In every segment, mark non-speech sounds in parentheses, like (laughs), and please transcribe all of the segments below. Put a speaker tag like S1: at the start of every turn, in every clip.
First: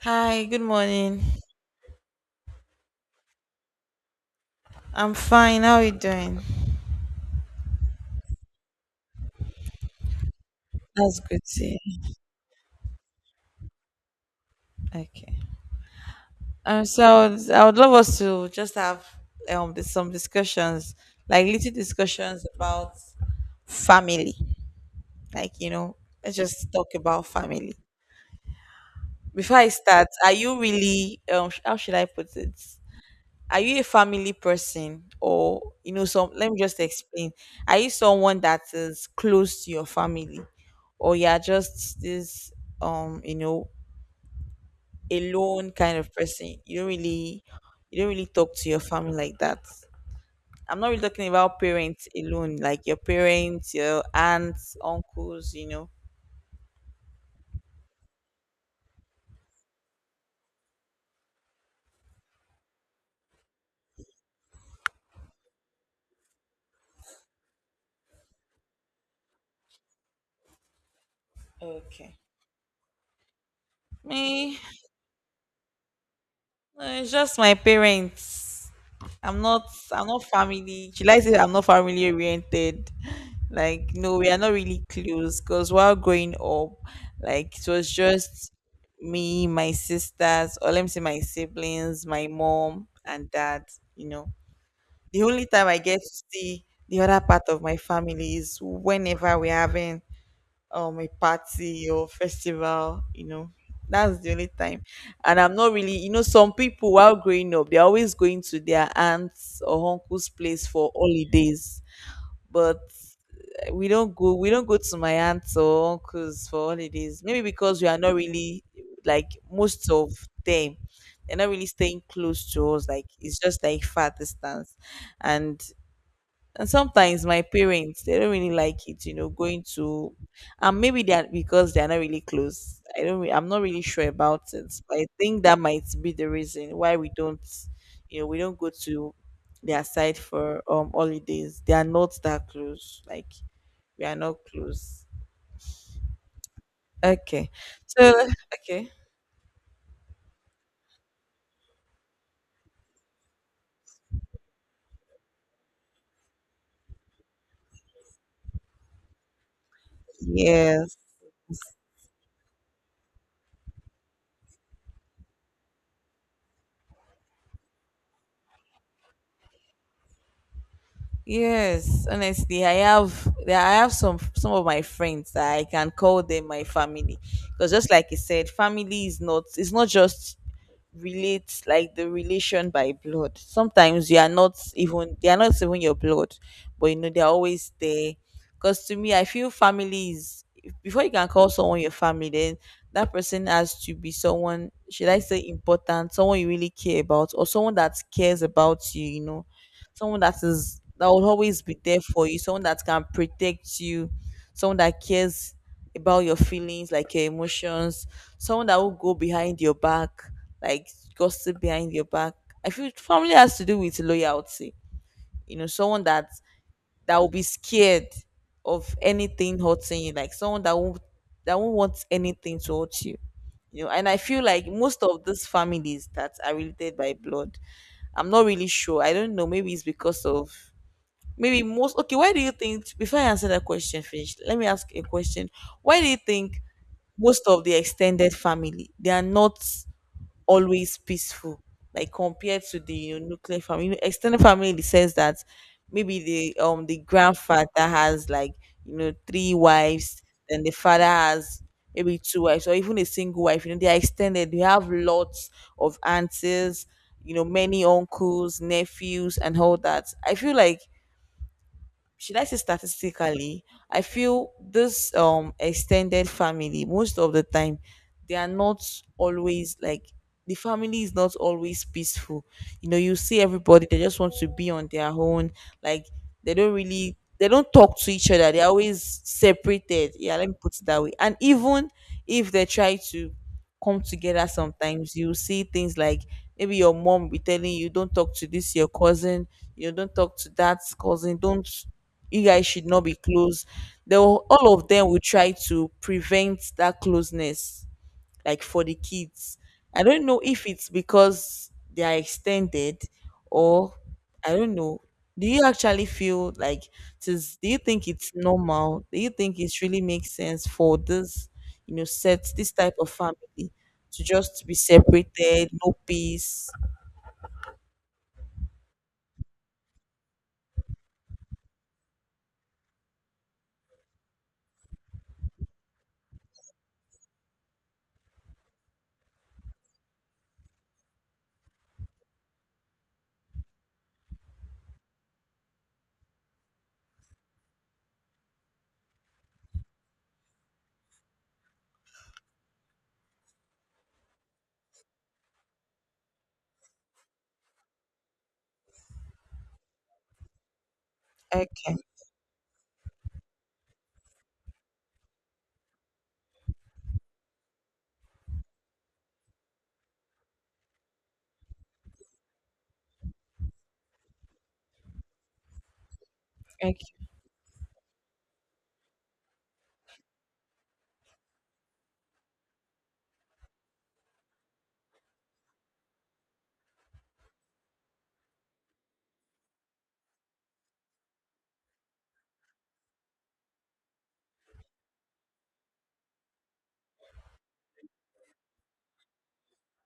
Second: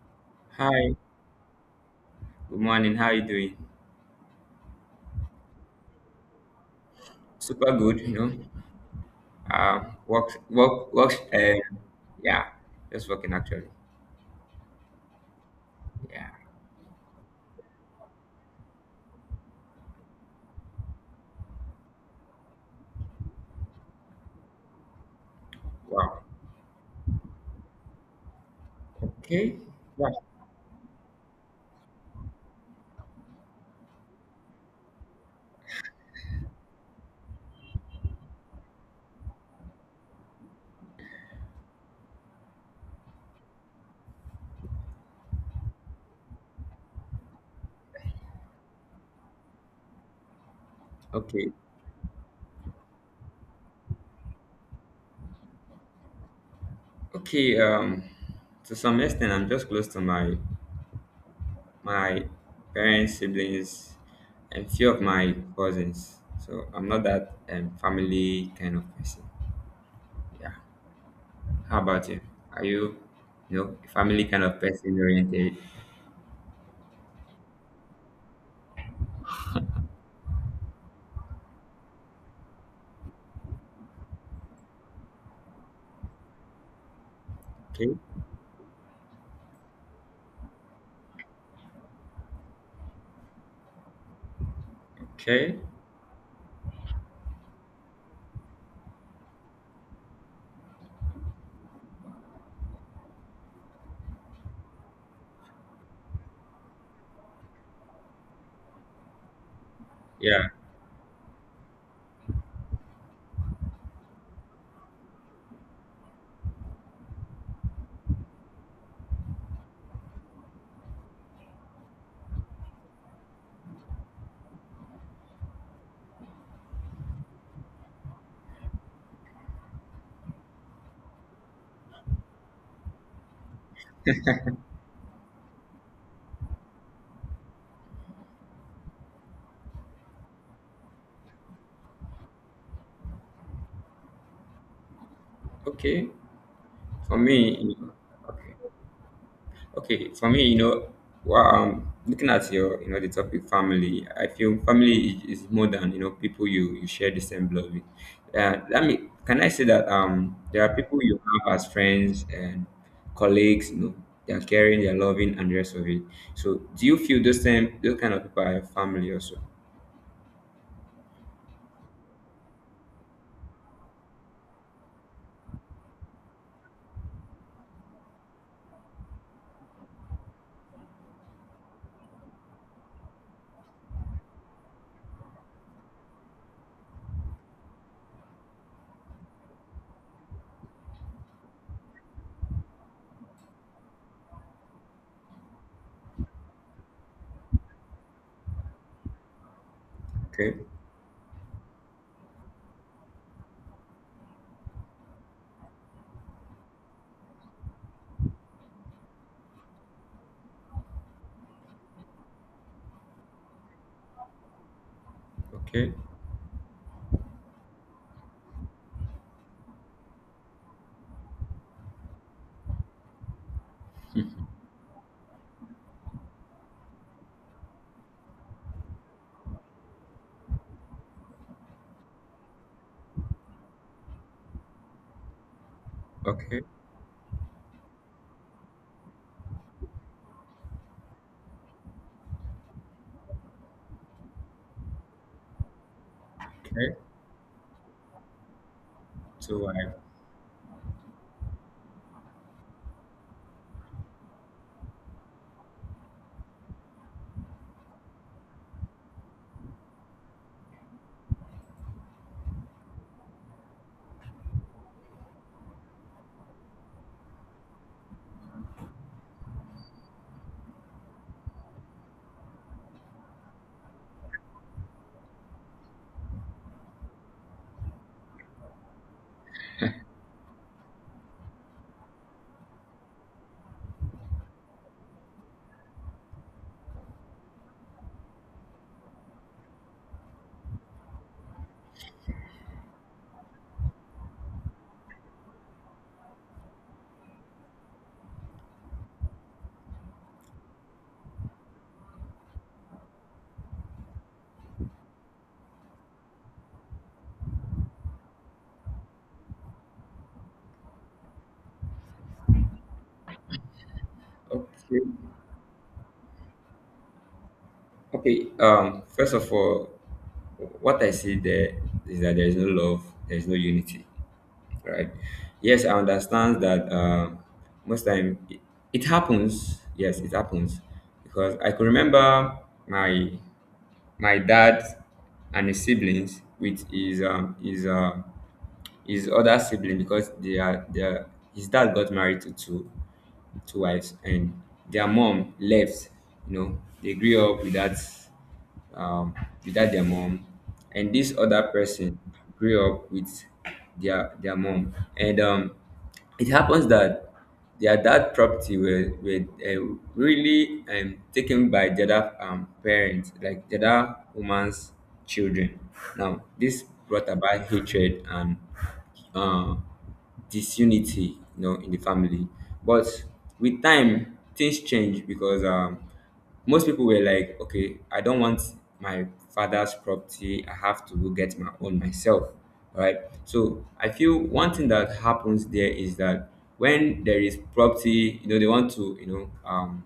S1: Hi, good
S2: Hi,
S1: morning.
S2: good morning. How are you doing?
S1: I'm fine. How are you doing?
S2: Super good, you know. Work, work, work.
S1: That's good to hear.
S2: Yeah, just working actually.
S1: Okay.
S2: Yeah.
S1: So I would love us to just have some discussions, like little discussions about family. Like,
S2: Wow.
S1: let's just talk about family. Before
S2: Okay.
S1: I start,
S2: Yeah.
S1: are you really, how should I put it? Are you a family person, or you know some let me just explain. Are you someone that is close to your family, or you're just this um you know alone kind of person? You don't really talk to your family like that. I'm not really talking
S2: Okay.
S1: about parents alone, like your parents, your aunts, uncles.
S2: Okay. To some extent, I'm just close to my my parents, siblings, and few of my cousins. So I'm not that family kind of person. Yeah. How about
S1: Okay.
S2: you? Are you, you know, family kind
S1: Me?
S2: of person oriented?
S1: No, it's just my parents. I'm not I'm not family. Should I say I'm not family oriented? Like, no, we are not really close, because while growing up, like, it was
S2: Okay.
S1: just me, my sisters, or let me say my siblings, my mom and dad, you know. The only
S2: Okay.
S1: time I get to see the other part of my family is whenever we're having a party or festival. That's the only time. And I'm not really— some people, while growing up, they're always going to their aunts or uncle's
S2: Yeah.
S1: place for holidays. But we don't go to my aunts or uncles for holidays, maybe because we are not really— like, most of them, they're not really staying close to us, like it's just like far distance. And and sometimes my parents, they don't really like it, going to— and maybe they're, because they're not really close. I don't, re- I'm not really sure about it, but I think that might be the reason why we don't, we don't go to their side for holidays. They are not that close. Like, we are not close.
S2: Okay. For
S1: Okay,
S2: me,
S1: so
S2: okay,
S1: okay,
S2: okay. For me, you know, well, looking at your, you know, the topic family, I feel family is more than you know people you share the same blood with. Let me can I say that there are
S1: yes.
S2: people you have as friends and colleagues, you know, they are caring, they are loving, and the rest of it. So, do you feel those same those kind of people are your family also?
S1: Yes, honestly, I have— some of my friends that I can call them my family, because just like you said, family is not, it's not just, relate like the relation by blood. Sometimes you are not even they are not even your blood, but you know, they're always there. Because to me, I feel family is— before you can call someone your family, then that person has to be someone, should I say, important, someone you really care about, or someone that cares about you. You know, someone that
S2: Okay,
S1: is that will always be there for you, someone that can protect you, someone that cares about your feelings, like your emotions, someone that will go behind your back, like, gossip behind your back. I feel family has to do with loyalty. You know,
S2: okay,
S1: someone that will be scared of anything hurting you, like someone that won't want anything to hurt you. You know, and I feel like most of these families that are related by blood— I'm not really sure. I don't know. Maybe it's because of, maybe most— okay, why do you think? Before I answer that question, finish. Let me ask a question. Why do you think
S2: okay,
S1: most of the extended family, they are not always peaceful, like compared to the, nuclear family? You know, extended family in the sense that maybe the um
S2: okay.
S1: the grandfather has, like, three
S2: So I
S1: wives, then the father has maybe two wives or even a single wife. You know, they are extended, they have lots of aunties, you know, many uncles, nephews, and all that. I feel like, should I say, statistically, I feel this extended family most of the time, they are not always, like, the family is not always peaceful. You know, you see everybody, they just want to be on their own. Like, they don't talk to each other. They're always separated. Yeah, let me put it that way. And even if they try to come together, sometimes you see things like, maybe your mom will be telling you, don't talk to this, your cousin, you know, don't talk to that cousin, don't— you guys should not be close. All of them will try to prevent that closeness, like, for the kids. I don't know if it's because they are extended, or— I don't know. Do you actually feel like— do you think it's normal? Do you think it really makes sense for this you know, set this type of family to just be
S2: okay.
S1: separated, no peace?
S2: Okay, first of all, what I see there is that there is no love, there is no unity, right? Yes, I understand that most time it happens. Yes, it happens because I can remember my my dad and his siblings with his other sibling because they are, his dad got married to two wives, and their mom left. You know, they grew up without um, without their mom, and this other
S1: Okay.
S2: person grew up with their mom, and it happens that their dad property were uh, really taken by the other parents, like the other woman's children. Now, this
S1: Okay.
S2: brought about hatred and uh, disunity you know in the family but with time things change because most people were like okay I don't want my father's property. I have to go get my own myself, right? So I feel one thing that happens there is that when there is property, you know, they want to you know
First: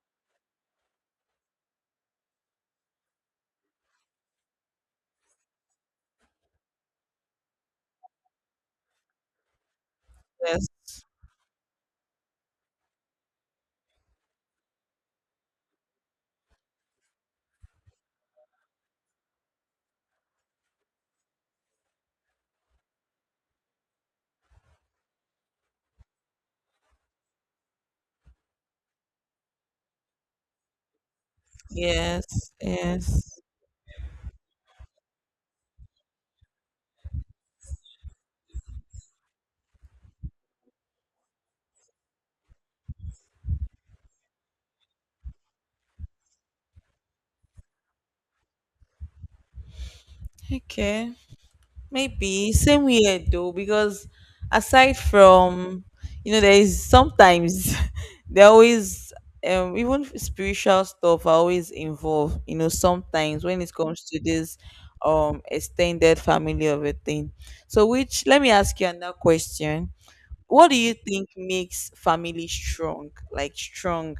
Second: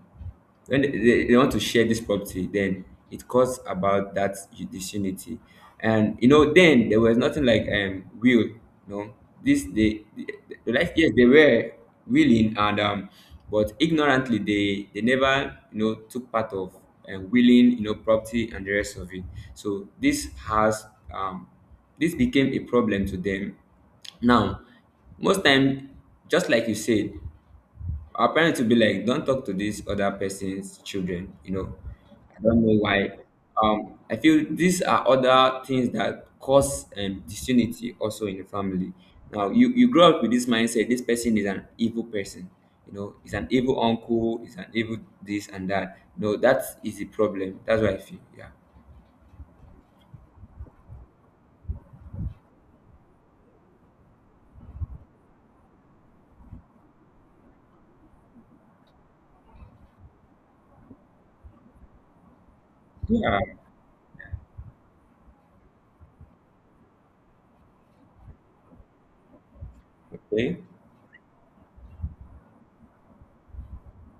S2: when they want to share this property, then it caused about that disunity. And you know then there was nothing like will no this they,
S1: Yes.
S2: they like yes they were willing and but ignorantly they never you know took part of and willing you know property and the rest of it. So this has um this became a problem to them. Now, most time, just like you said, our parents will be like, don't talk to this other person's children, you know. I
S1: Yes.
S2: don't know
S1: Yes.
S2: why. I feel these are other things that cause disunity also in the family. Now, you grow up with this mindset this person is an evil person, you know, he's an evil uncle, he's an evil this and that. No, that is the problem. That's what I feel. Yeah.
S1: Okay. Maybe same here though, because aside from, there is sometimes (laughs) there always, even spiritual stuff are always involved, you know,
S2: Yeah.
S1: sometimes when it comes to this extended family of a thing. So, which— let me ask you another question.
S2: Okay.
S1: What do you think makes family strong, like strong?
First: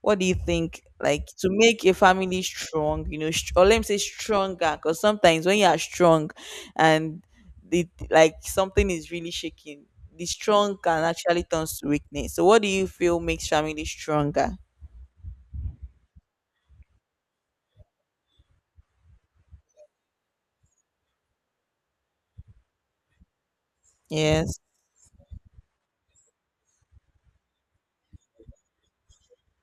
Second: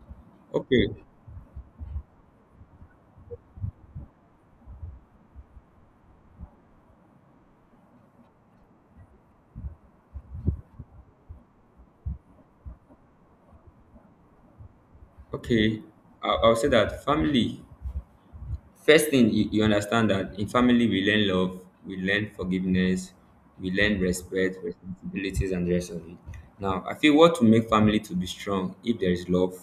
S1: What do you think,
S2: Okay.
S1: like, to make a family strong, you know, or let me say stronger, because sometimes when you are strong and the like, something is really shaking, the strong can actually turn to weakness. So what do you feel makes family stronger?
S2: Okay. I'll say that family. First thing you understand that in family we learn love, we learn forgiveness, we learn
S1: Yes.
S2: respect, responsibilities, and the rest of it. Now I feel what to make family to be strong if there is love.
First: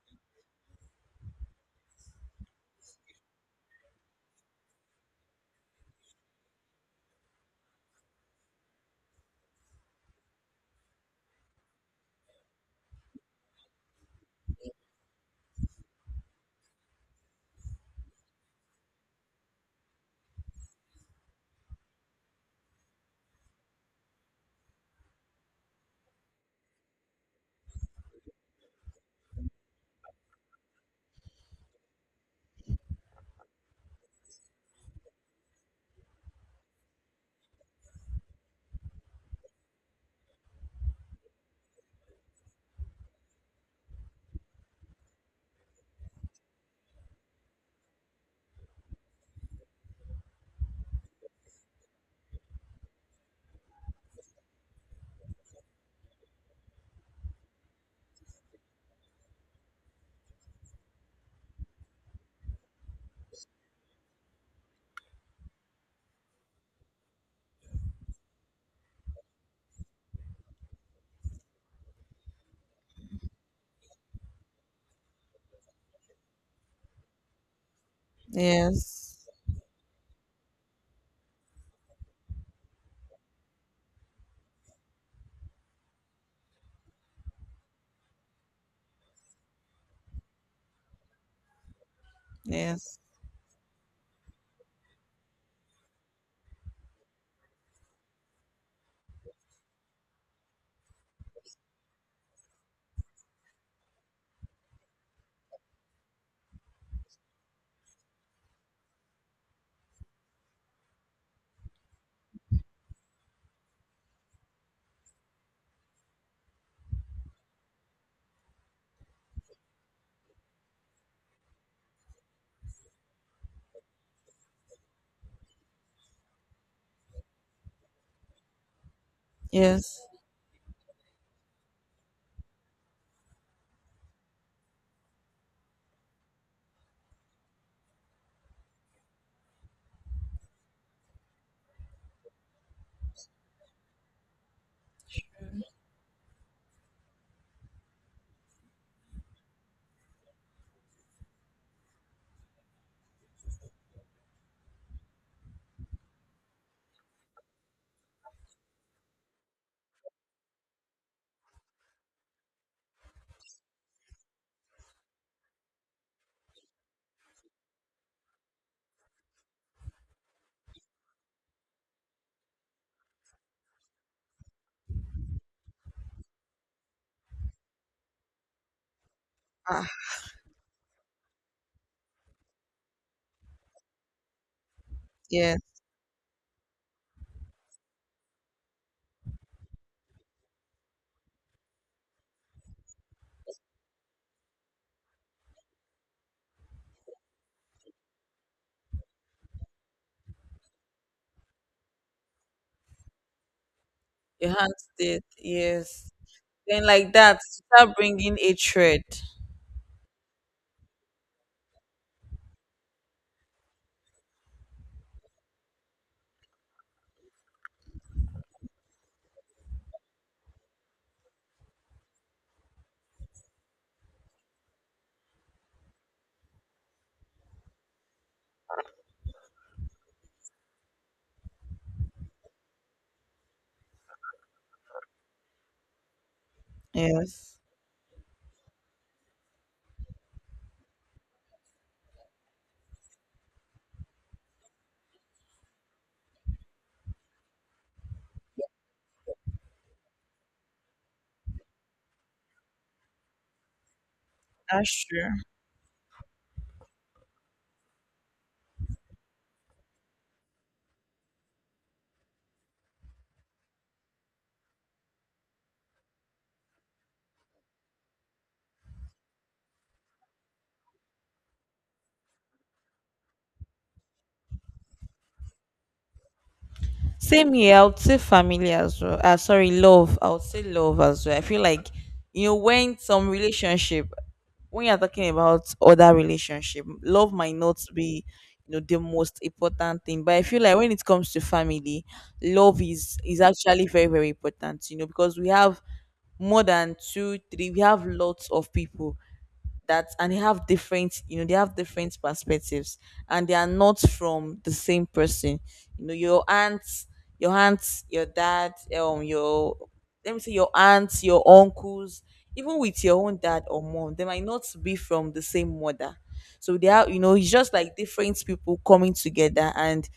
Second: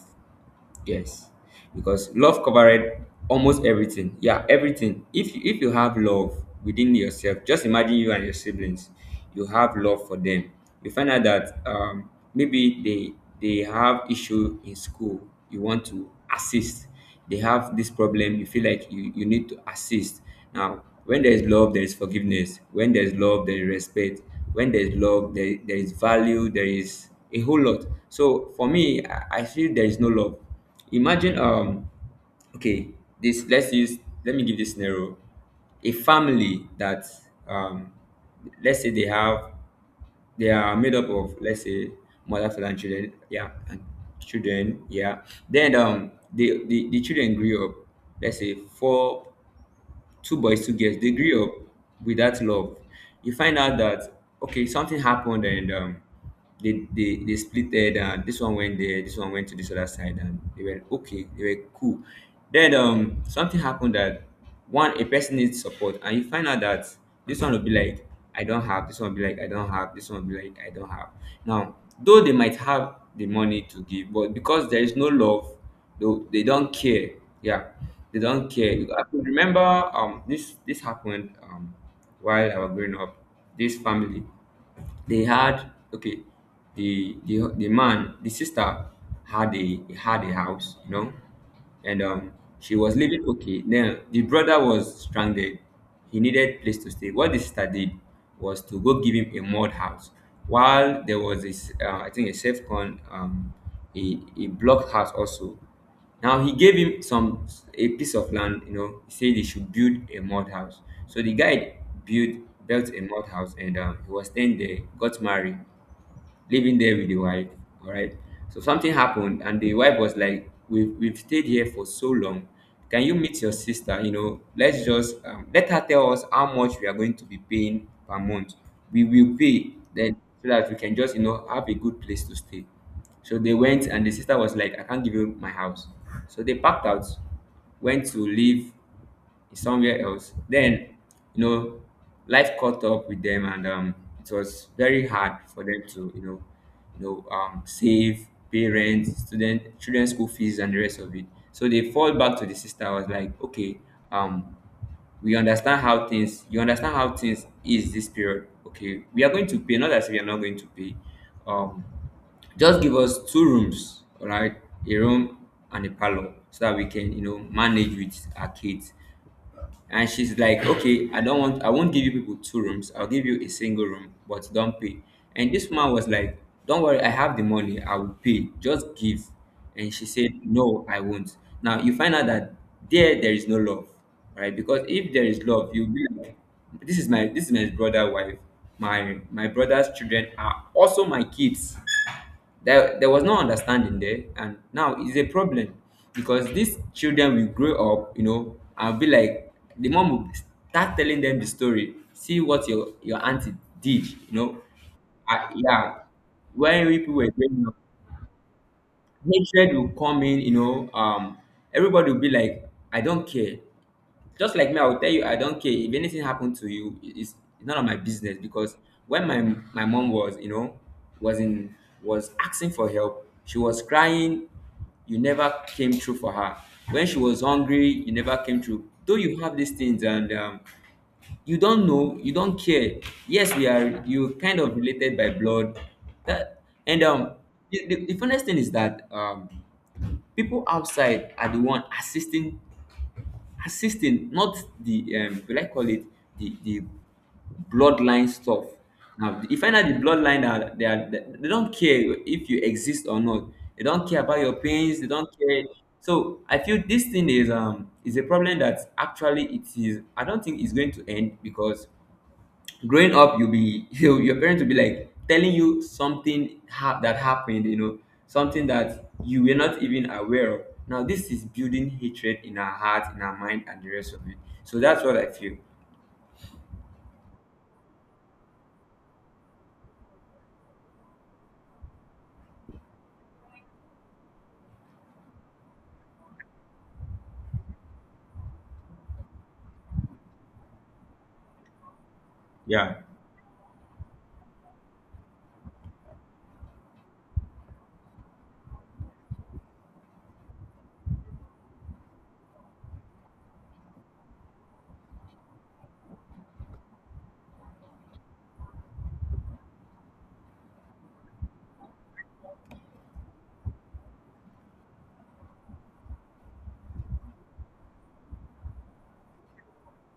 S2: Yes, because love covered almost everything. Yeah, everything. If you have love within yourself, just imagine you and your siblings. You have love for them. You find out that maybe they have issue in school. You want to assist. They have this problem. You feel like you need to assist. Now, when there is love, there is forgiveness. When there is love, there is respect. When there is love, there is value. There is a whole lot. So for me, I feel there is no love. Imagine okay, this let's use let me give this scenario. A family that um let's say they have they are made up of let's say mother, father and children, yeah, and children, yeah. Then the children grew up, let's say four, two boys, two girls, they grew up with that love. You find out that okay, something happened and they, they splitted and this one went there, this one went to this other side and they were okay, they were cool. Then something happened that one a person needs support and you find out that this one will be like I don't have, this one will be like I don't have, this one will be like I don't have. Now, though they might have the money to give, but because there is no love they, they don't care. Yeah, they don't care. I can
S1: Yes.
S2: remember this happened while I was growing up. This family they had okay the man the sister had a had a house you know and she was
S1: Yes.
S2: living okay then the brother was stranded. He needed place to stay. What the sister did was to go give him a mud house while there was this I think a safe con a block house also. Now he gave him some a piece of land, you know, he said he should build a mud house. So the guy built built a mud house and he was staying there, got married, living there with the wife. All right. So something happened, and the wife was like, "We've stayed here for so long. Can you meet your sister? You know, let's just let her tell us how much we are going to be paying per month. We will pay
S1: Yes.
S2: then so that we can just you know have a good place to stay." So they went, and the sister was like, "I can't give you my house." So they packed out, went to live is somewhere else. Then, you know, life caught up with them, and it was very hard for them to, you know, save parents, student, children school fees, and the rest of it. So they fall back to the sister. I was like, okay, um, we understand how things. You understand how things is this period. Okay, we are going to pay. Not as we are not going to pay. Um, just give us two rooms, all right, a room and a parlor, so that we can, you know, manage with our kids. And she's like okay I don't want, I won't give you people two rooms, I'll give you a single room but don't pay. And this man was like don't worry I have the money I will pay just give.
S1: Ah,
S2: And she said no I won't. Now you find out that there is no love, right? Because if there is
S1: yes.
S2: love you'll be like this is my brother wife, my brother's children are also my kids. There was no understanding there, and now it's a problem because these children will grow up, you know, and be like the mom will start telling them the story. See what your auntie did, you
S1: Your
S2: know.
S1: hands did,
S2: Yeah,
S1: yes. Then,
S2: when we
S1: like
S2: people were
S1: that,
S2: growing up,
S1: start bringing a thread.
S2: hatred will come in, you know. Everybody will be like, I don't care just like me, I will tell you, I don't care if anything happened to you. It's none of my business because when my mom was, you know, was in was asking for help, she was crying. You never came through for her. When she was hungry, you never came through. Though you have these things and you don't know, you don't care. Yes, we are. You kind of related by blood. That and
S1: Yes.
S2: the funniest thing is that people outside are the one assisting not the will I call it the bloodline stuff. Now if I know the bloodline that they are they don't care if you exist or not. They don't care about your pains,
S1: That's
S2: they don't
S1: true.
S2: care. So I feel this thing is a problem that actually it is I don't think it's going to end because growing up you'll be (laughs) you, your parents will be like telling you something that happened you know something that you were not even aware of. Now this is building hatred in our heart, in our mind, and the rest of it. So that's what I feel.
S1: Same here, I would say family as well. Sorry, love. I would say love as well. I feel like, you know, when some relationship, when you're talking about other relationship, love might not be, you know, the most important thing. But I feel like when it comes to family, love
S2: Yeah.
S1: is is actually very, very important. You know, because we have more than two, three. We have lots of people that— and they have different, they have different perspectives, and they are not from the same person. You know, your aunts, your dad, your— let me say your aunts, your uncles. Even with your own dad or mom, they might not be from the same mother. So they are, you know, it's just like different people coming together, and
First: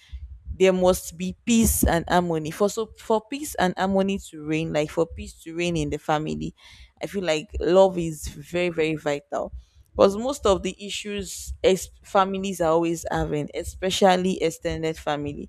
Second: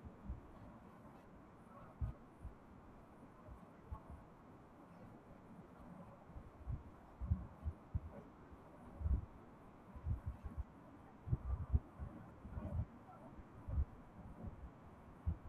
S1: there must be peace and harmony for— for peace and harmony to reign, like, for peace to reign in the family, I feel like love is very, very vital, because most of the issues families are always having, especially extended family,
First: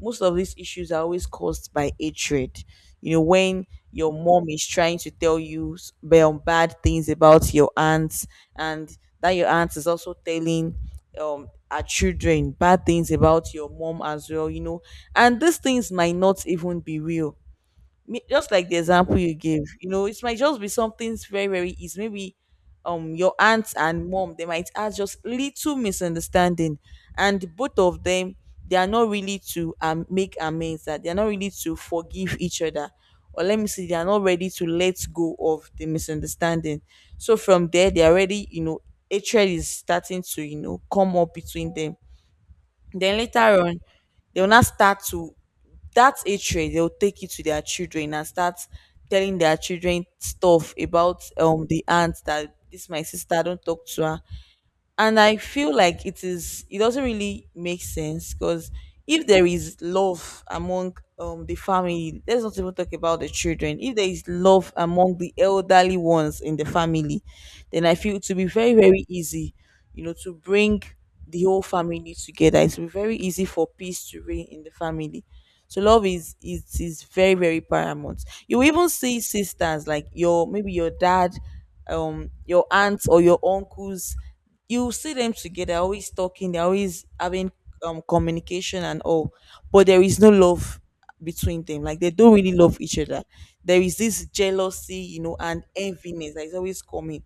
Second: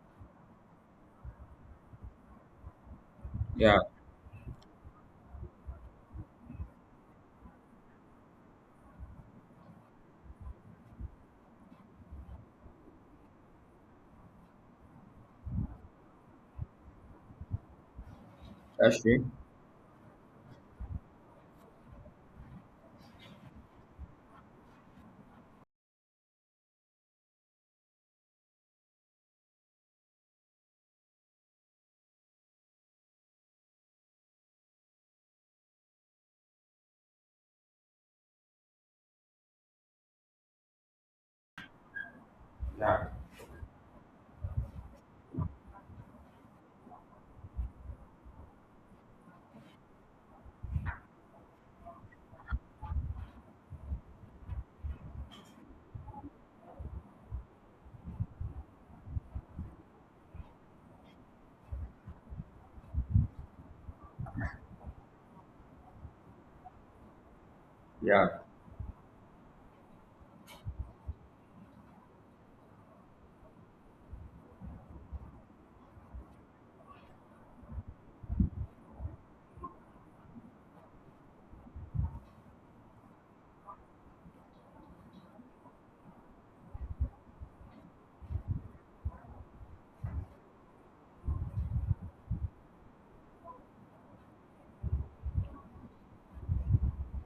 S1: most of these issues are always caused by hatred. You know, when
S2: Yeah.
S1: your mom is trying to tell you bad things about your aunt, and that your aunt is also telling our children bad things about your mom as well, you know. And these things might not even be real. Just like the
S2: That's
S1: example
S2: true.
S1: you gave, you know, it might just be something very, very easy. Maybe your aunt and mom, they might have just little misunderstanding. And both of them, they are not really to make amends, that they are not really to forgive each other. Or let me see, they are not ready to let go of the misunderstanding. So from there, they are already, you know, hatred is starting to, you know, come up between them.
S2: Yeah.
S1: Then later on, they will not start to— that's a trade, they'll take it to their children and start telling their children stuff about the aunt, that this my sister, don't talk to her. And I feel like it doesn't really make sense, because if there is love among the family— let's not even talk about the children, if there is love among the elderly ones in the family, then I feel it
S2: Yeah.
S1: to be very, very easy, you know, to bring the whole family together. It will be very easy for peace to reign in the family. So love is very, very paramount. You will even see sisters, like your maybe your dad, your aunts or your uncles, you see them together, they're always talking, they're always having communication and all, but there is no love between them, like they don't really love each other. There is this jealousy, you know, and enviness that is always coming.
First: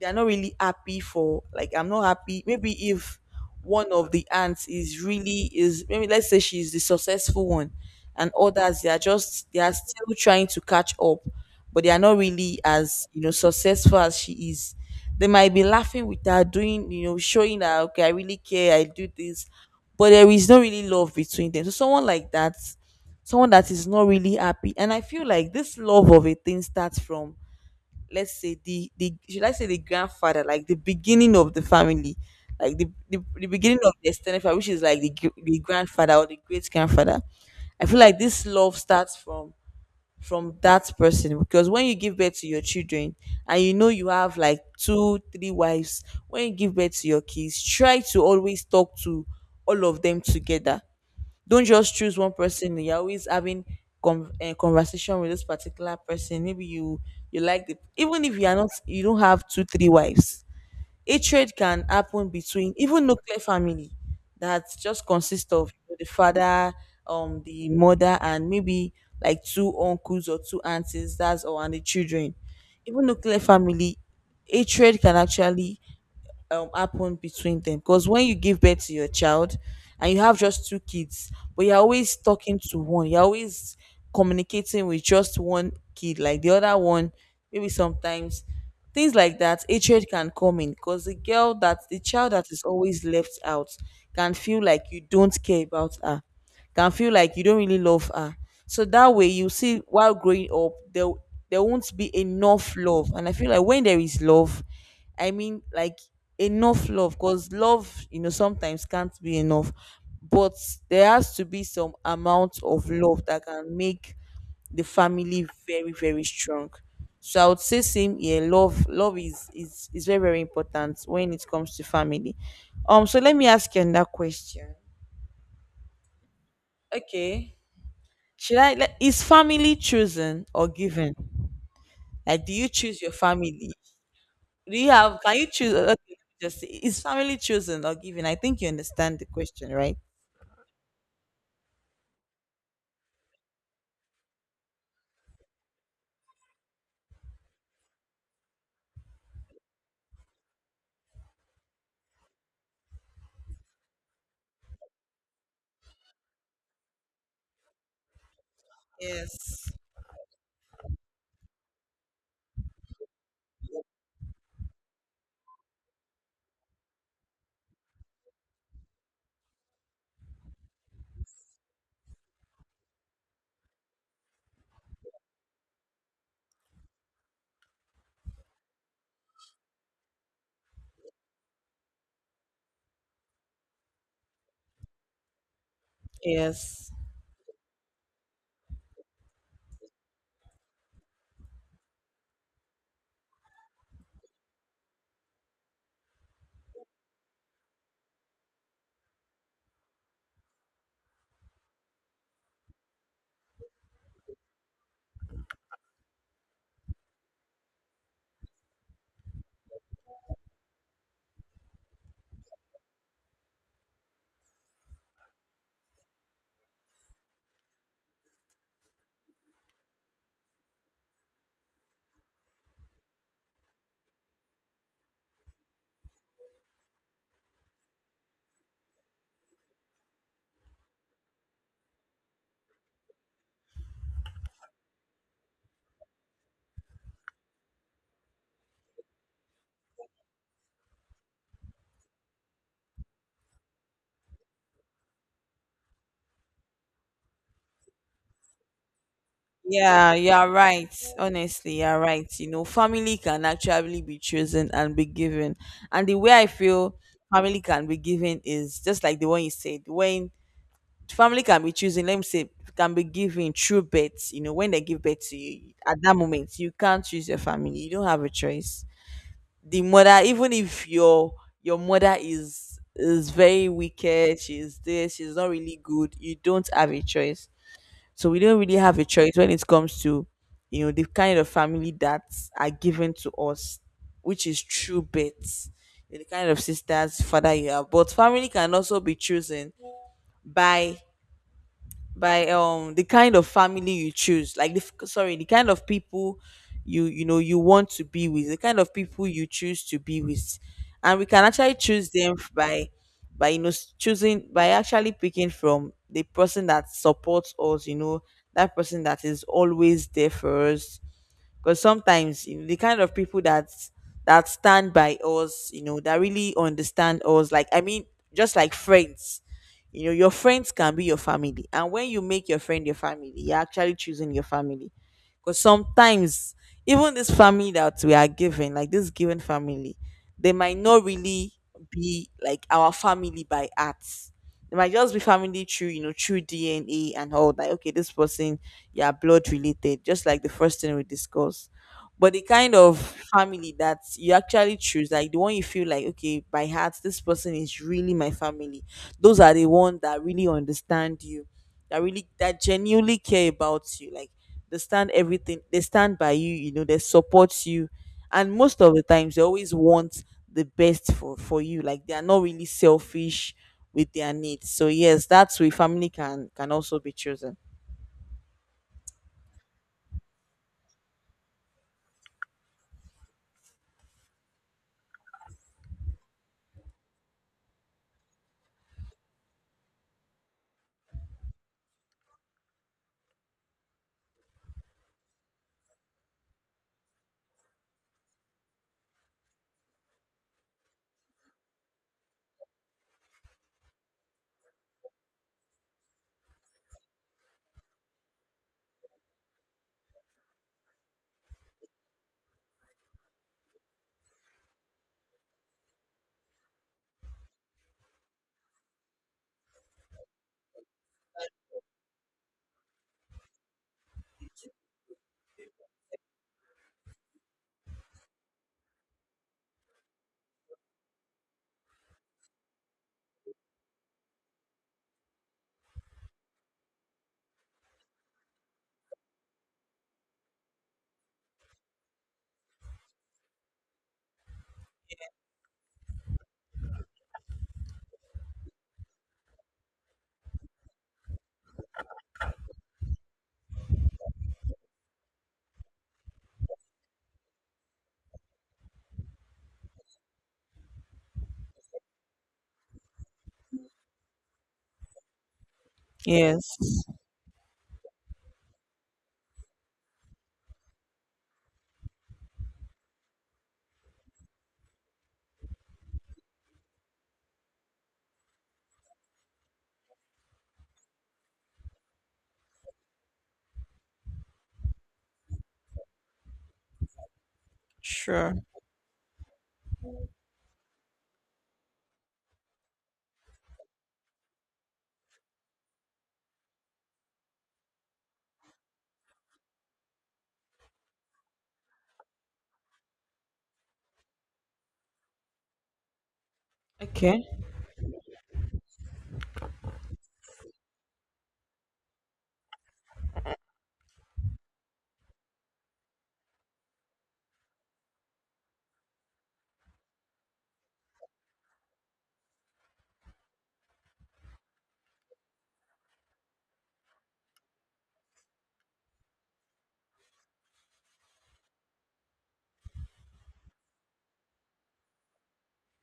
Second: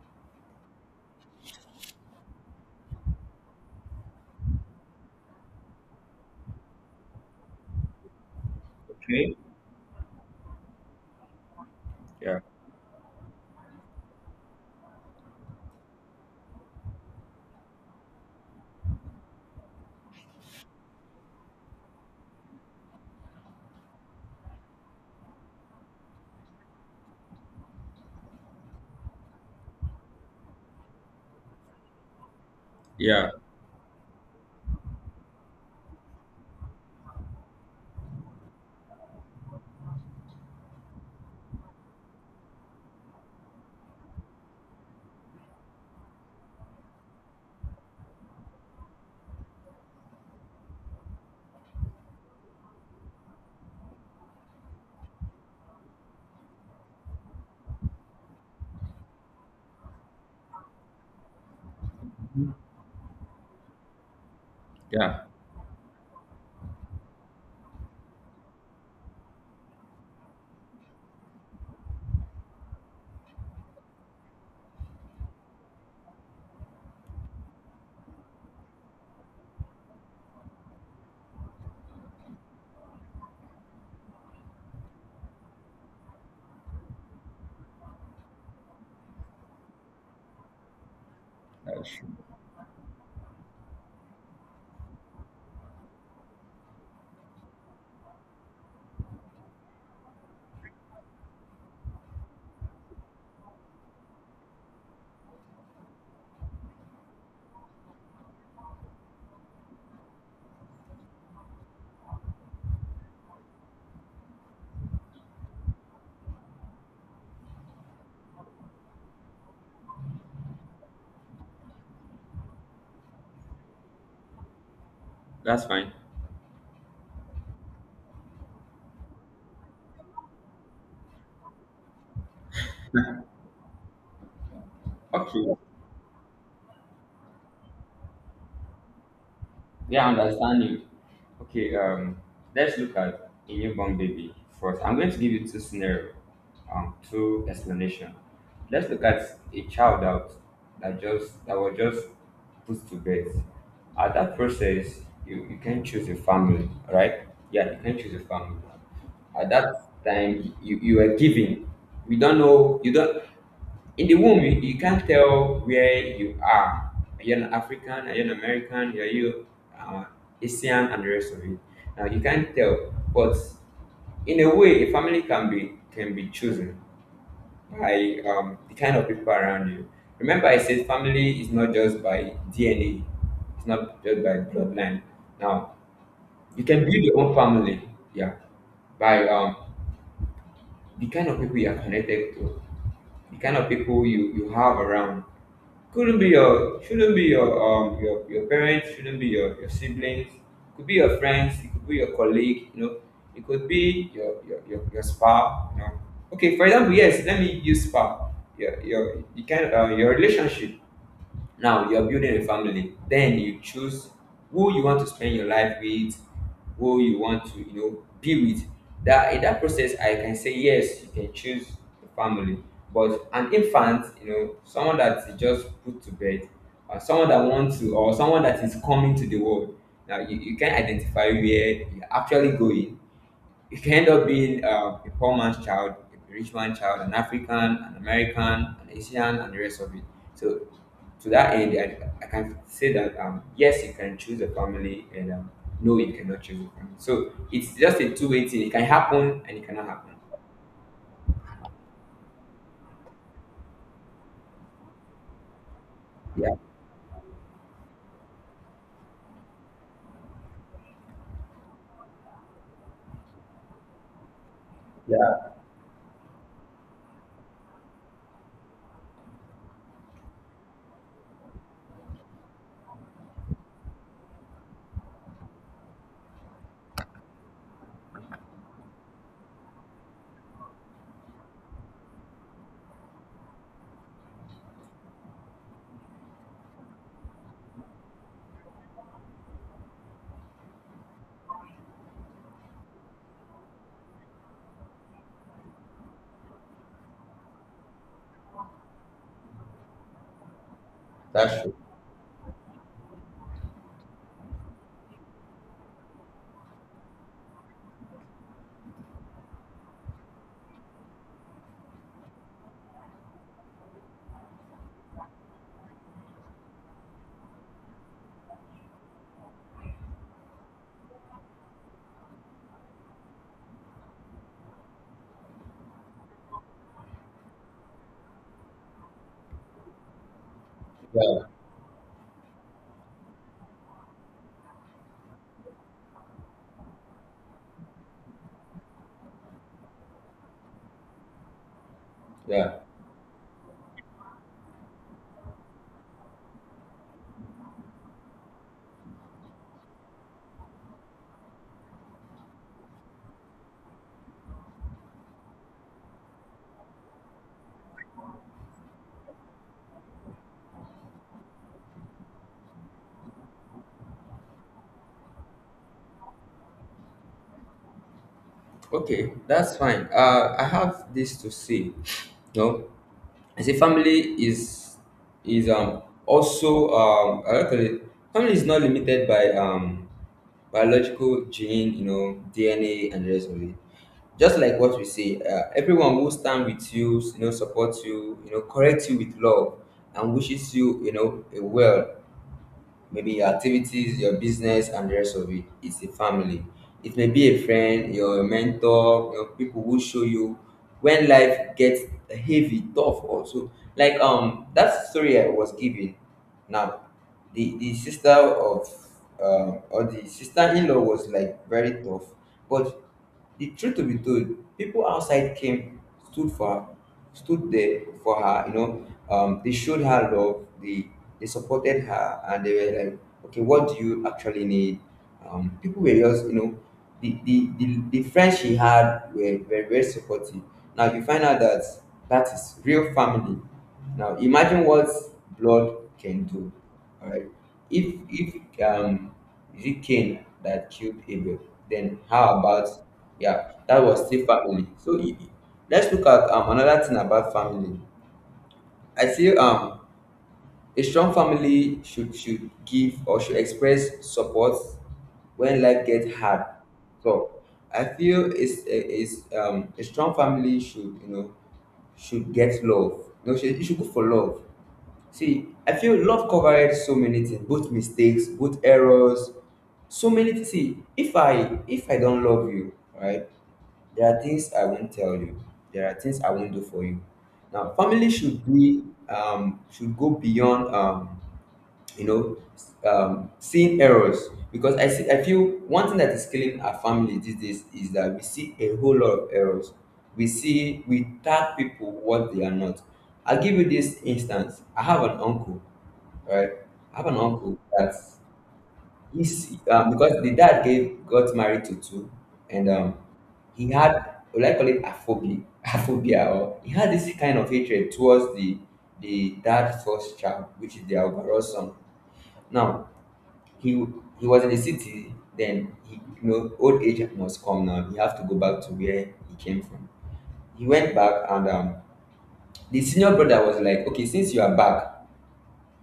S1: They're not really happy for— like, I'm not happy, maybe if one of the aunts is maybe, let's say, she's the successful one, and others,
S2: Okay.
S1: they are still trying to catch up, but they are not
S2: Yeah.
S1: really as, you know, successful as she is. They might be laughing with her, doing, you know, showing her, okay, I really care, I do this, but there is no really love between them. So someone like that, someone that is not really happy. And I feel like this love of a thing starts from— let's say, the should I say, the grandfather, like the beginning of the family, like the the,
S2: Yeah.
S1: the beginning of the extended family, which is like the grandfather or the great grandfather. I feel like this love starts from that person because when you give birth to your children and you know you have like two three wives. When you give birth to your kids, try to always talk to all of them together. Don't just choose one person. You're always having conversation with this particular person. Maybe you you like the even if you are not, you don't have two three wives. A trade can happen between even nuclear family that just
S2: Yeah.
S1: consists of the father, the mother, and maybe like two uncles or two aunties. That's all, and the children. Even nuclear family, a trade can actually happen between them, because when you give birth to your child and you have just two kids but you're always talking to one, you're always communicating with just one kid, like the other one maybe sometimes things like that, hatred can come in, because the girl that
S2: That's
S1: the
S2: true.
S1: child that is always left out can feel like you don't care about her, can feel like you don't really love her. So that way you see, while growing up, there won't be enough love. And I feel like when there is love, I mean, like, enough love, because love, you know, sometimes can't be enough, but there has to be some amount of love that can make the family very, very strong. So I would say same here. Love is is very, very important when it comes to family. So let me ask you another question.
S2: That's fine.
S1: Okay, is family chosen or given? Like, do you choose your family? Do you have? Can you
S2: Okay.
S1: choose? Okay, let me just say, is family chosen or given? I think you understand the question, right?
S2: Yeah, I understand you. Okay, let's look at a newborn baby first. I'm going to give you two scenario, two explanation. Let's look at a child out that just that was just put to bed. At that process, you can choose a family, right? Yeah, you can choose a family. At
S1: Yes.
S2: that time, you were given. We don't know. You don't. In the womb you can't tell where you are. Are you an African? Are you an American? Are you uh, Asian and the rest of it? Now you can't tell, but in a way a family can be chosen by the kind of people around you. Remember I said family is not just by DNA, it's not just by bloodline. Now you can
S1: Yes.
S2: build your own family, yeah, by the kind of people you are connected to, the kind of people you have around. Couldn't be your Shouldn't be your your parents, shouldn't be your, siblings. Could be your friends, it could be your colleague, you know, it could be your spa, you know. Okay, for example, yes, let me use spa. Your the kind your relationship. Now you're building a family. Then you choose who you want to spend your life with, who you want to, you know, be with. That in that process, I can say yes, you can choose the family. But an infant, you know, someone that is just put to bed, or someone that wants to, or someone that is coming to the world. Now you can identify where you're actually going. You can end up being a poor man's child, a rich man's child, an African, an American, an Asian, and the rest of it. So to that end, I can say that yes, you can choose a family, and no, you cannot choose a family. So it's just a two-way thing. It can happen and it cannot happen.
S1: Yeah, you are right. Honestly, you are right. You know, family can actually be chosen and be given. And the way I
S2: Yeah,
S1: feel family can be given is just like the one you said. When family can be chosen, let me say, can be given through birth. You know, when they give birth to
S2: yeah,
S1: you, at that moment, you can't choose your family. You don't have a choice. The mother, even if your your mother is very wicked, she's this, she's not really good, you don't have a choice. So we don't really have a choice when it comes to, you know, the kind of family that are given to us, which is true birth, the kind of sisters father you have. But family can also be chosen by the kind of family you choose, like the f- sorry the kind of people you, you know, you want to be with, the kind of people you choose to be with. And we can
S2: that's
S1: actually
S2: true.
S1: choose them by, you know, choosing by actually picking from the person that supports us, you know, that person that is always there for us. Because sometimes, you know, the kind of people that stand by us, you know, that really understand us, like I mean, just like friends, you know, your friends can be your family. And when you make your friend your family, you're actually choosing your family. Because sometimes even this family that we are given, like this given family, they might not
S2: Yeah,
S1: really be like our family by heart. It might just be family through, you know, through DNA and all that. Okay, this person, yeah, blood related, just like the first thing we discussed. But the kind
S2: yeah.
S1: of family that you actually choose, like the one you feel like, okay, by heart this person is really my family, those are the ones that really understand you, that really, that genuinely care about you, like they stand everything, they stand by you, you know, they support you, and most of the times they always want the best for you, like they are not really selfish with their needs. So yes, that's where family can also be chosen.
S2: Okay, that's fine. I have this to say. No. I say family is is um also um. I like to say family is not limited by biological gene, you know, DNA and the rest of it. Just like what we say, everyone who stand with you, you know, supports you, you know, corrects you with love and wishes you, you know, a well, maybe your activities, your business, and the rest of it. It's a family. It may be a friend, your mentor, your people who show you when life gets heavy, tough also. Like that story I was giving now, the sister of or the sister in law was like very tough. But the truth to be told, people outside came, stood for her, stood there for her, you know, they showed her love, they supported her and they were like, okay, what do you actually need? People were just, you know, the friends she had were very supportive. Now you find out that that is real family. Now imagine what blood can do. All right. If um is it Cain that killed Abel, then how about, yeah, that was still family. So let's look at another thing about family. I feel a strong family should give or should express support when life gets hard.
S1: Yes.
S2: So I feel it's is a strong family should, you know, should get love. No, should, you should go for love. See, I feel love covered so many things, both mistakes, both errors, so many things. See, if I don't love you, right? There are things I won't tell you. There are things I won't do for you. Now, family
S1: Sure.
S2: should be should go beyond you know, seeing errors, because I see I feel one thing that is killing our family these days is that we see a whole lot of errors. We tag people what they are not. I'll give you this instance. I have an uncle, right? I have an
S1: Okay.
S2: uncle that he's because the dad gave got married to two, and he had, would I call it aphobia, (laughs) aphobia, or he had this kind of hatred towards the dad first child, which is their overall son. Now he he was in the city, then he, you know, old age must come now. He have to go back to where he came from. He went back, and the senior brother was like, okay, since you are back,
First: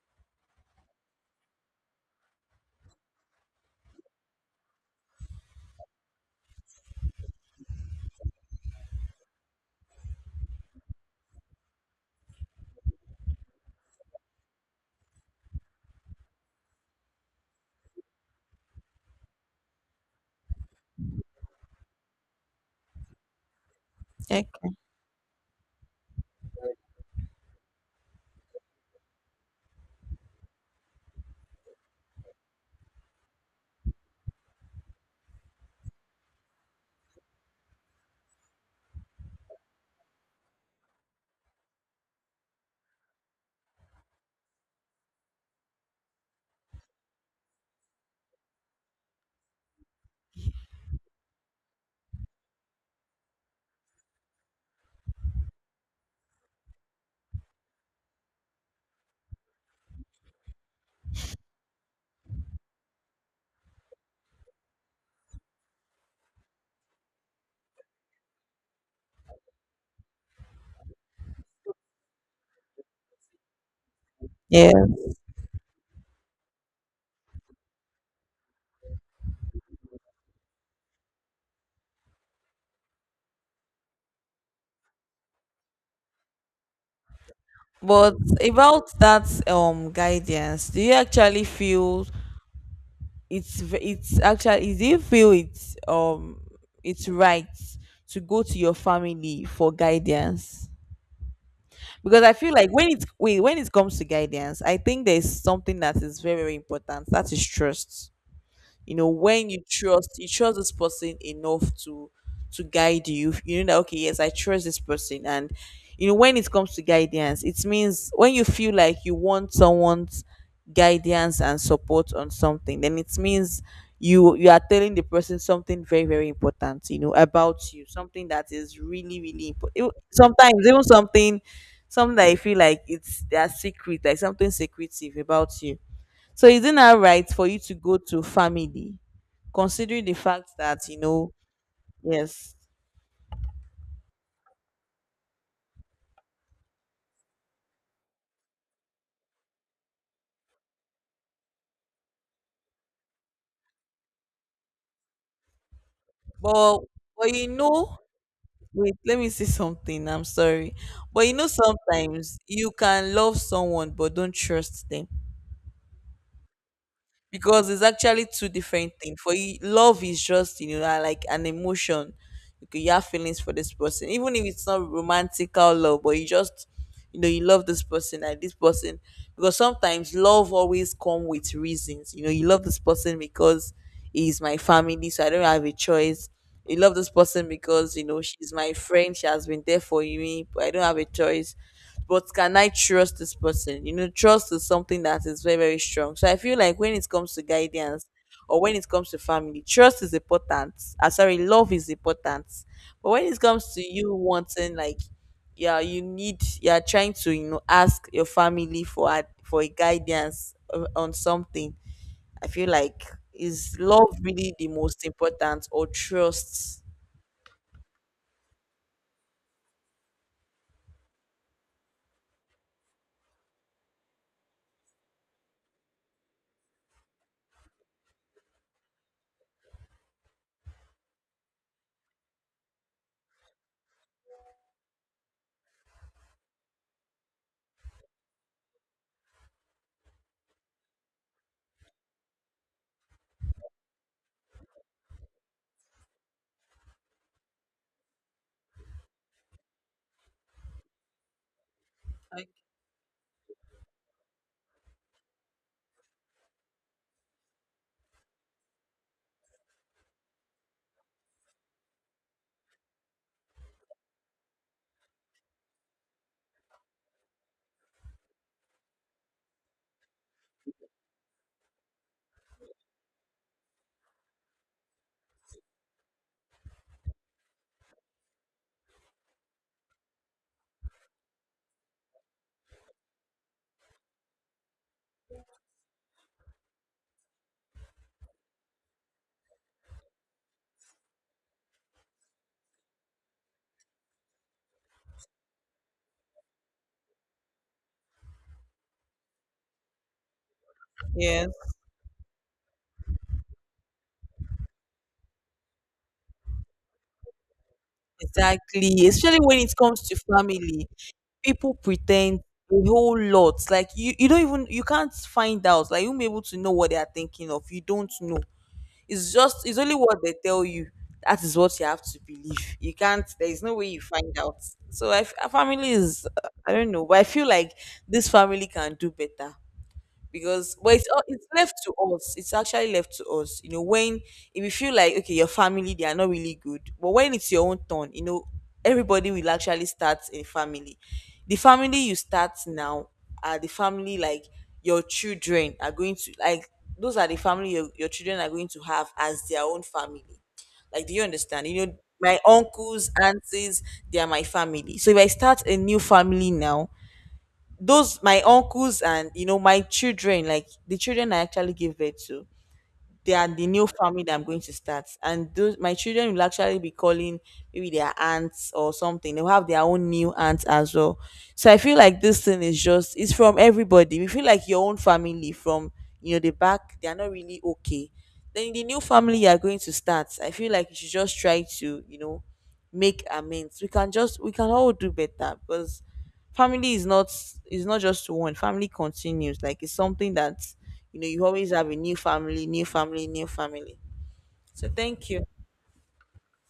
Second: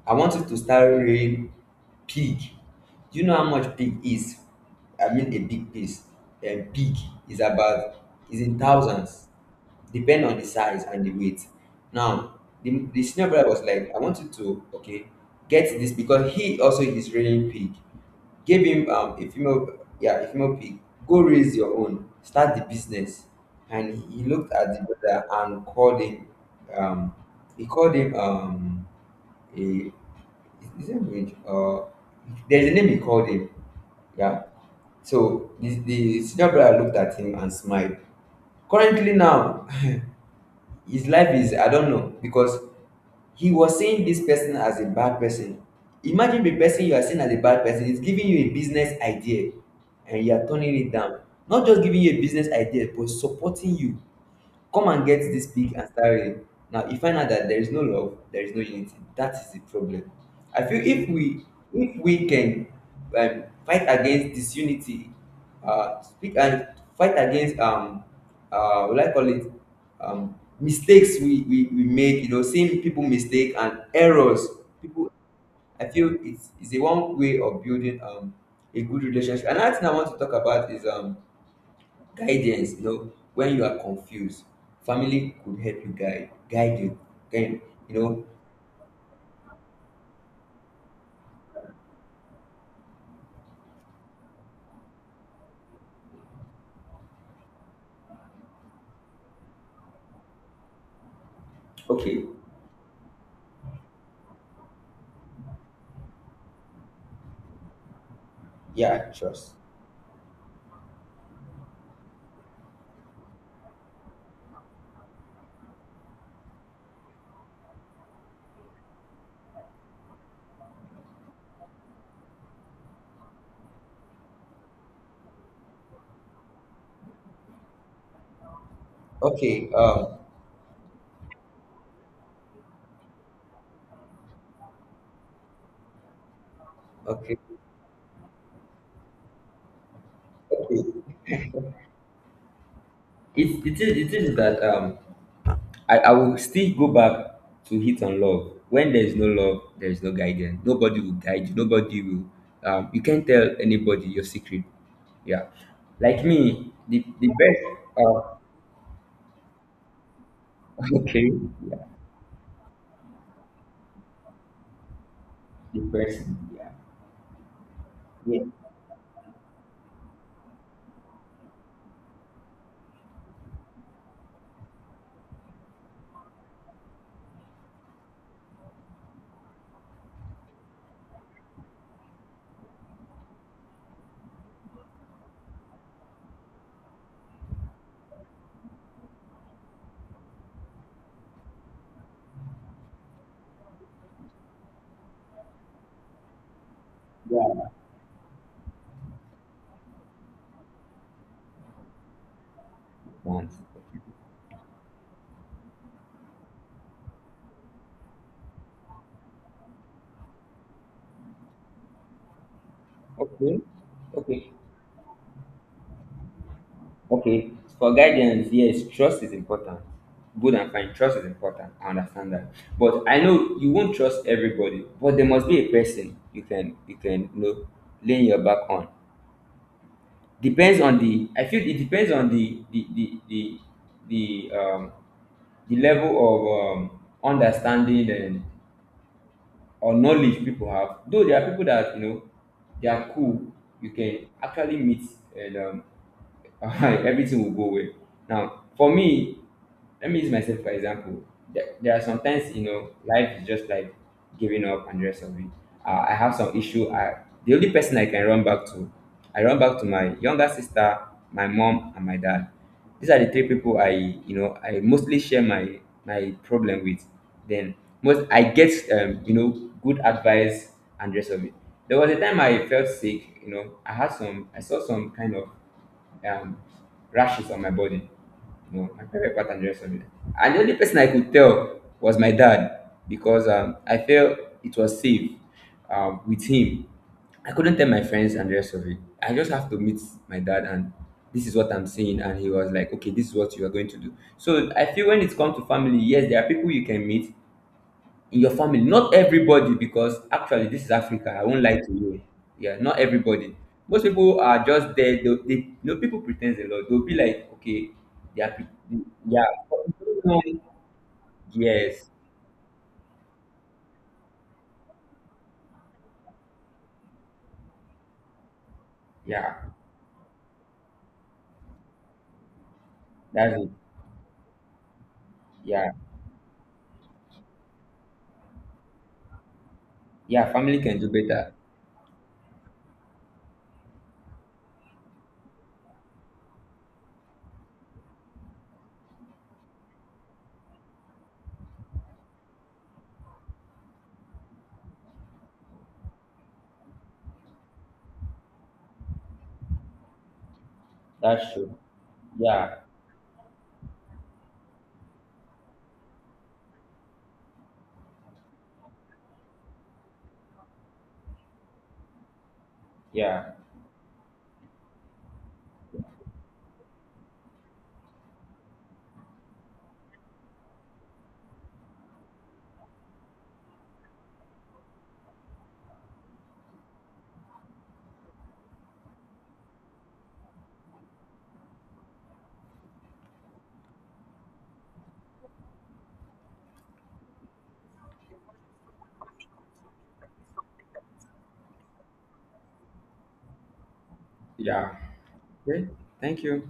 S2: I want you to start rearing pig. Do you know how much pig is? I mean, a big piece. A pig is about is in thousands, depend on the size and the weight. Now, the senior brother was like, I want you to, okay, get this, because he also is raising pig. Give him a female, yeah, a female pig. Go raise your own. Start the business. And he
S1: Ec-
S2: looked at the brother and called him um he called him he, is it Rich? There's a name he called him. Yeah. So the senior brother looked at him and smiled. Currently now, (laughs) his life is I don't know, because he was seeing this person as a bad person. Imagine the person you are seeing as a bad person is giving you a business idea and you are turning it down. Not just giving you a business idea, but supporting you. Come and get this pig and start reading. Now you find out that there is no love, there is no unity. That is the problem. I feel if we can fight against disunity, speak and fight against what do I call it, mistakes we make. You know, seeing people mistake and errors.
S1: Yeah.
S2: People, I feel it's a one way of building a good relationship. Another thing I want to talk about is guidance, you know, when you are confused, family could help you guide, guide you guide You
S1: But
S2: know.
S1: about that guidance, do you actually feel it's v- it's actually do you feel it's right to go to your family for guidance? Because
S2: Okay.
S1: I feel like when it comes to guidance, I think there's something that is very, very important. That is trust. You know,
S2: Yeah,
S1: when
S2: trust.
S1: you trust, you trust this person enough to guide you, you know that, okay, yes, I trust this person. And you know, when it comes to guidance, it means when you feel like you want someone's guidance and support on something, then it means you you are telling the person something very, very important, you know, about you, something that is really, really
S2: Okay.
S1: important, sometimes even something, something that you feel like it's their secret, like something secretive about you. So is it not right
S2: Okay.
S1: for you to go to family, considering the fact that, you
S2: Okay
S1: know, yes,
S2: it, it is that I will still go back to hit on love. When there is no love, there is no guidance. Nobody will guide you, nobody will you can't tell anybody your secret. Yeah, like me,
S1: but
S2: the
S1: but you
S2: best.
S1: know,
S2: uh
S1: wait, let me say something. I'm sorry,
S2: (laughs)
S1: but
S2: okay.
S1: you know,
S2: Yeah,
S1: sometimes you can love someone but don't trust them.
S2: the person, yeah.
S1: Because it's actually
S2: yeah
S1: two different things. For you, love is just, you know, na like an emotion. You could have feelings for this person, even if it's not romantical love, but you just, you know, you love this person and this person. Because sometimes love always come with reasons. You know, you love this person because he's my family, so I don't have a choice. You love this person because, you know, she's my friend. She has been there for me, but I don't have a choice. But can I trust this person? You know, trust is something that is very, very strong. So I feel like when it comes to
S2: yeah
S1: guidance or when it comes to family, trust is important. Ah, sorry, love is important. But when it
S2: Once.
S1: comes to you wanting, like, yeah, you need, you're trying to, you know, ask your family for for a guidance on something. I feel like,
S2: Okay.
S1: is love
S2: Okay.
S1: really the most important or trust?
S2: Okay. For guidance, yes, trust is important. Good and fine. Trust is important. I understand that. But I know you won't trust everybody, but there must be a person you can you know lean your back on. Depends on the, I feel it depends on the the level of understanding and or knowledge people have. Though there are people that, you know, they are cool, you can actually meet and (laughs) everything will go well. Now, for me, let me use myself for example. There are sometimes, you know, life is just like giving up and the rest of it. I have some issue. The only person I can run back to, I run back to my younger sister, my mom, and my dad. These are the three people I, you know, I mostly share my problem with. Then most I get, you know, good advice and the rest of it. There was a time I felt sick. You know, I saw some kind of um, rashes on my body. You know, my period pattern just on. And the only person I could tell was my dad, because I felt it was safe with him. I couldn't tell my friends and the rest of it. I just have to meet my dad and this is what I'm seeing. And he was like, okay, this is what you are going to do. So I feel when it comes to family, yes, there are people you can meet in your family, not everybody, because actually this is Africa, I
S1: Yes.
S2: won't lie to you. Yeah, not everybody. Most people are just there. They you know, people pretend a lot. They'll be like, okay,
S1: Exactly. Especially when it comes to
S2: yeah.
S1: family, people
S2: Yes.
S1: pretend a whole lot. Like you don't even you can't find out. Like you won't be able to know what they are thinking of. You don't know. It's
S2: Yeah,
S1: just it's only what they tell you. That is what you have to believe. You can't. There
S2: that's
S1: is
S2: it.
S1: no way you find out. So our family
S2: Yeah.
S1: is. I don't know, but I feel like this family can do better.
S2: Yeah,
S1: Because
S2: family
S1: but
S2: can
S1: it's
S2: do
S1: all it's
S2: better.
S1: left to us. It's actually left to us. You know, when if you feel like, okay, your family they are not really good, but when it's your own turn, you know, everybody will actually start a family. The family you start now are the family, like your children are going to, like those are the family your children are going to have as their own family. Like, do you
S2: That's
S1: understand?
S2: true.
S1: You know, my
S2: Yeah.
S1: uncles, aunties, they are my family. So if I start a new family now, those my uncles and you know my children, like the children I actually give birth to, they are
S2: Yeah.
S1: the new family that I'm going to start. And those my children will actually be calling maybe their aunts or something, they'll have their own new aunts as well. So I feel like this thing is just it's from everybody. We feel like your own family from, you know, the back they are not really okay. Then the new family you are going to start, I feel like you should just try to, you know, make amends. We can just we can all do better. Because family is not just one family continues, like it's something that, you know, you always have a new family, new family. So
S2: Yeah.
S1: thank you.
S2: Okay, thank you.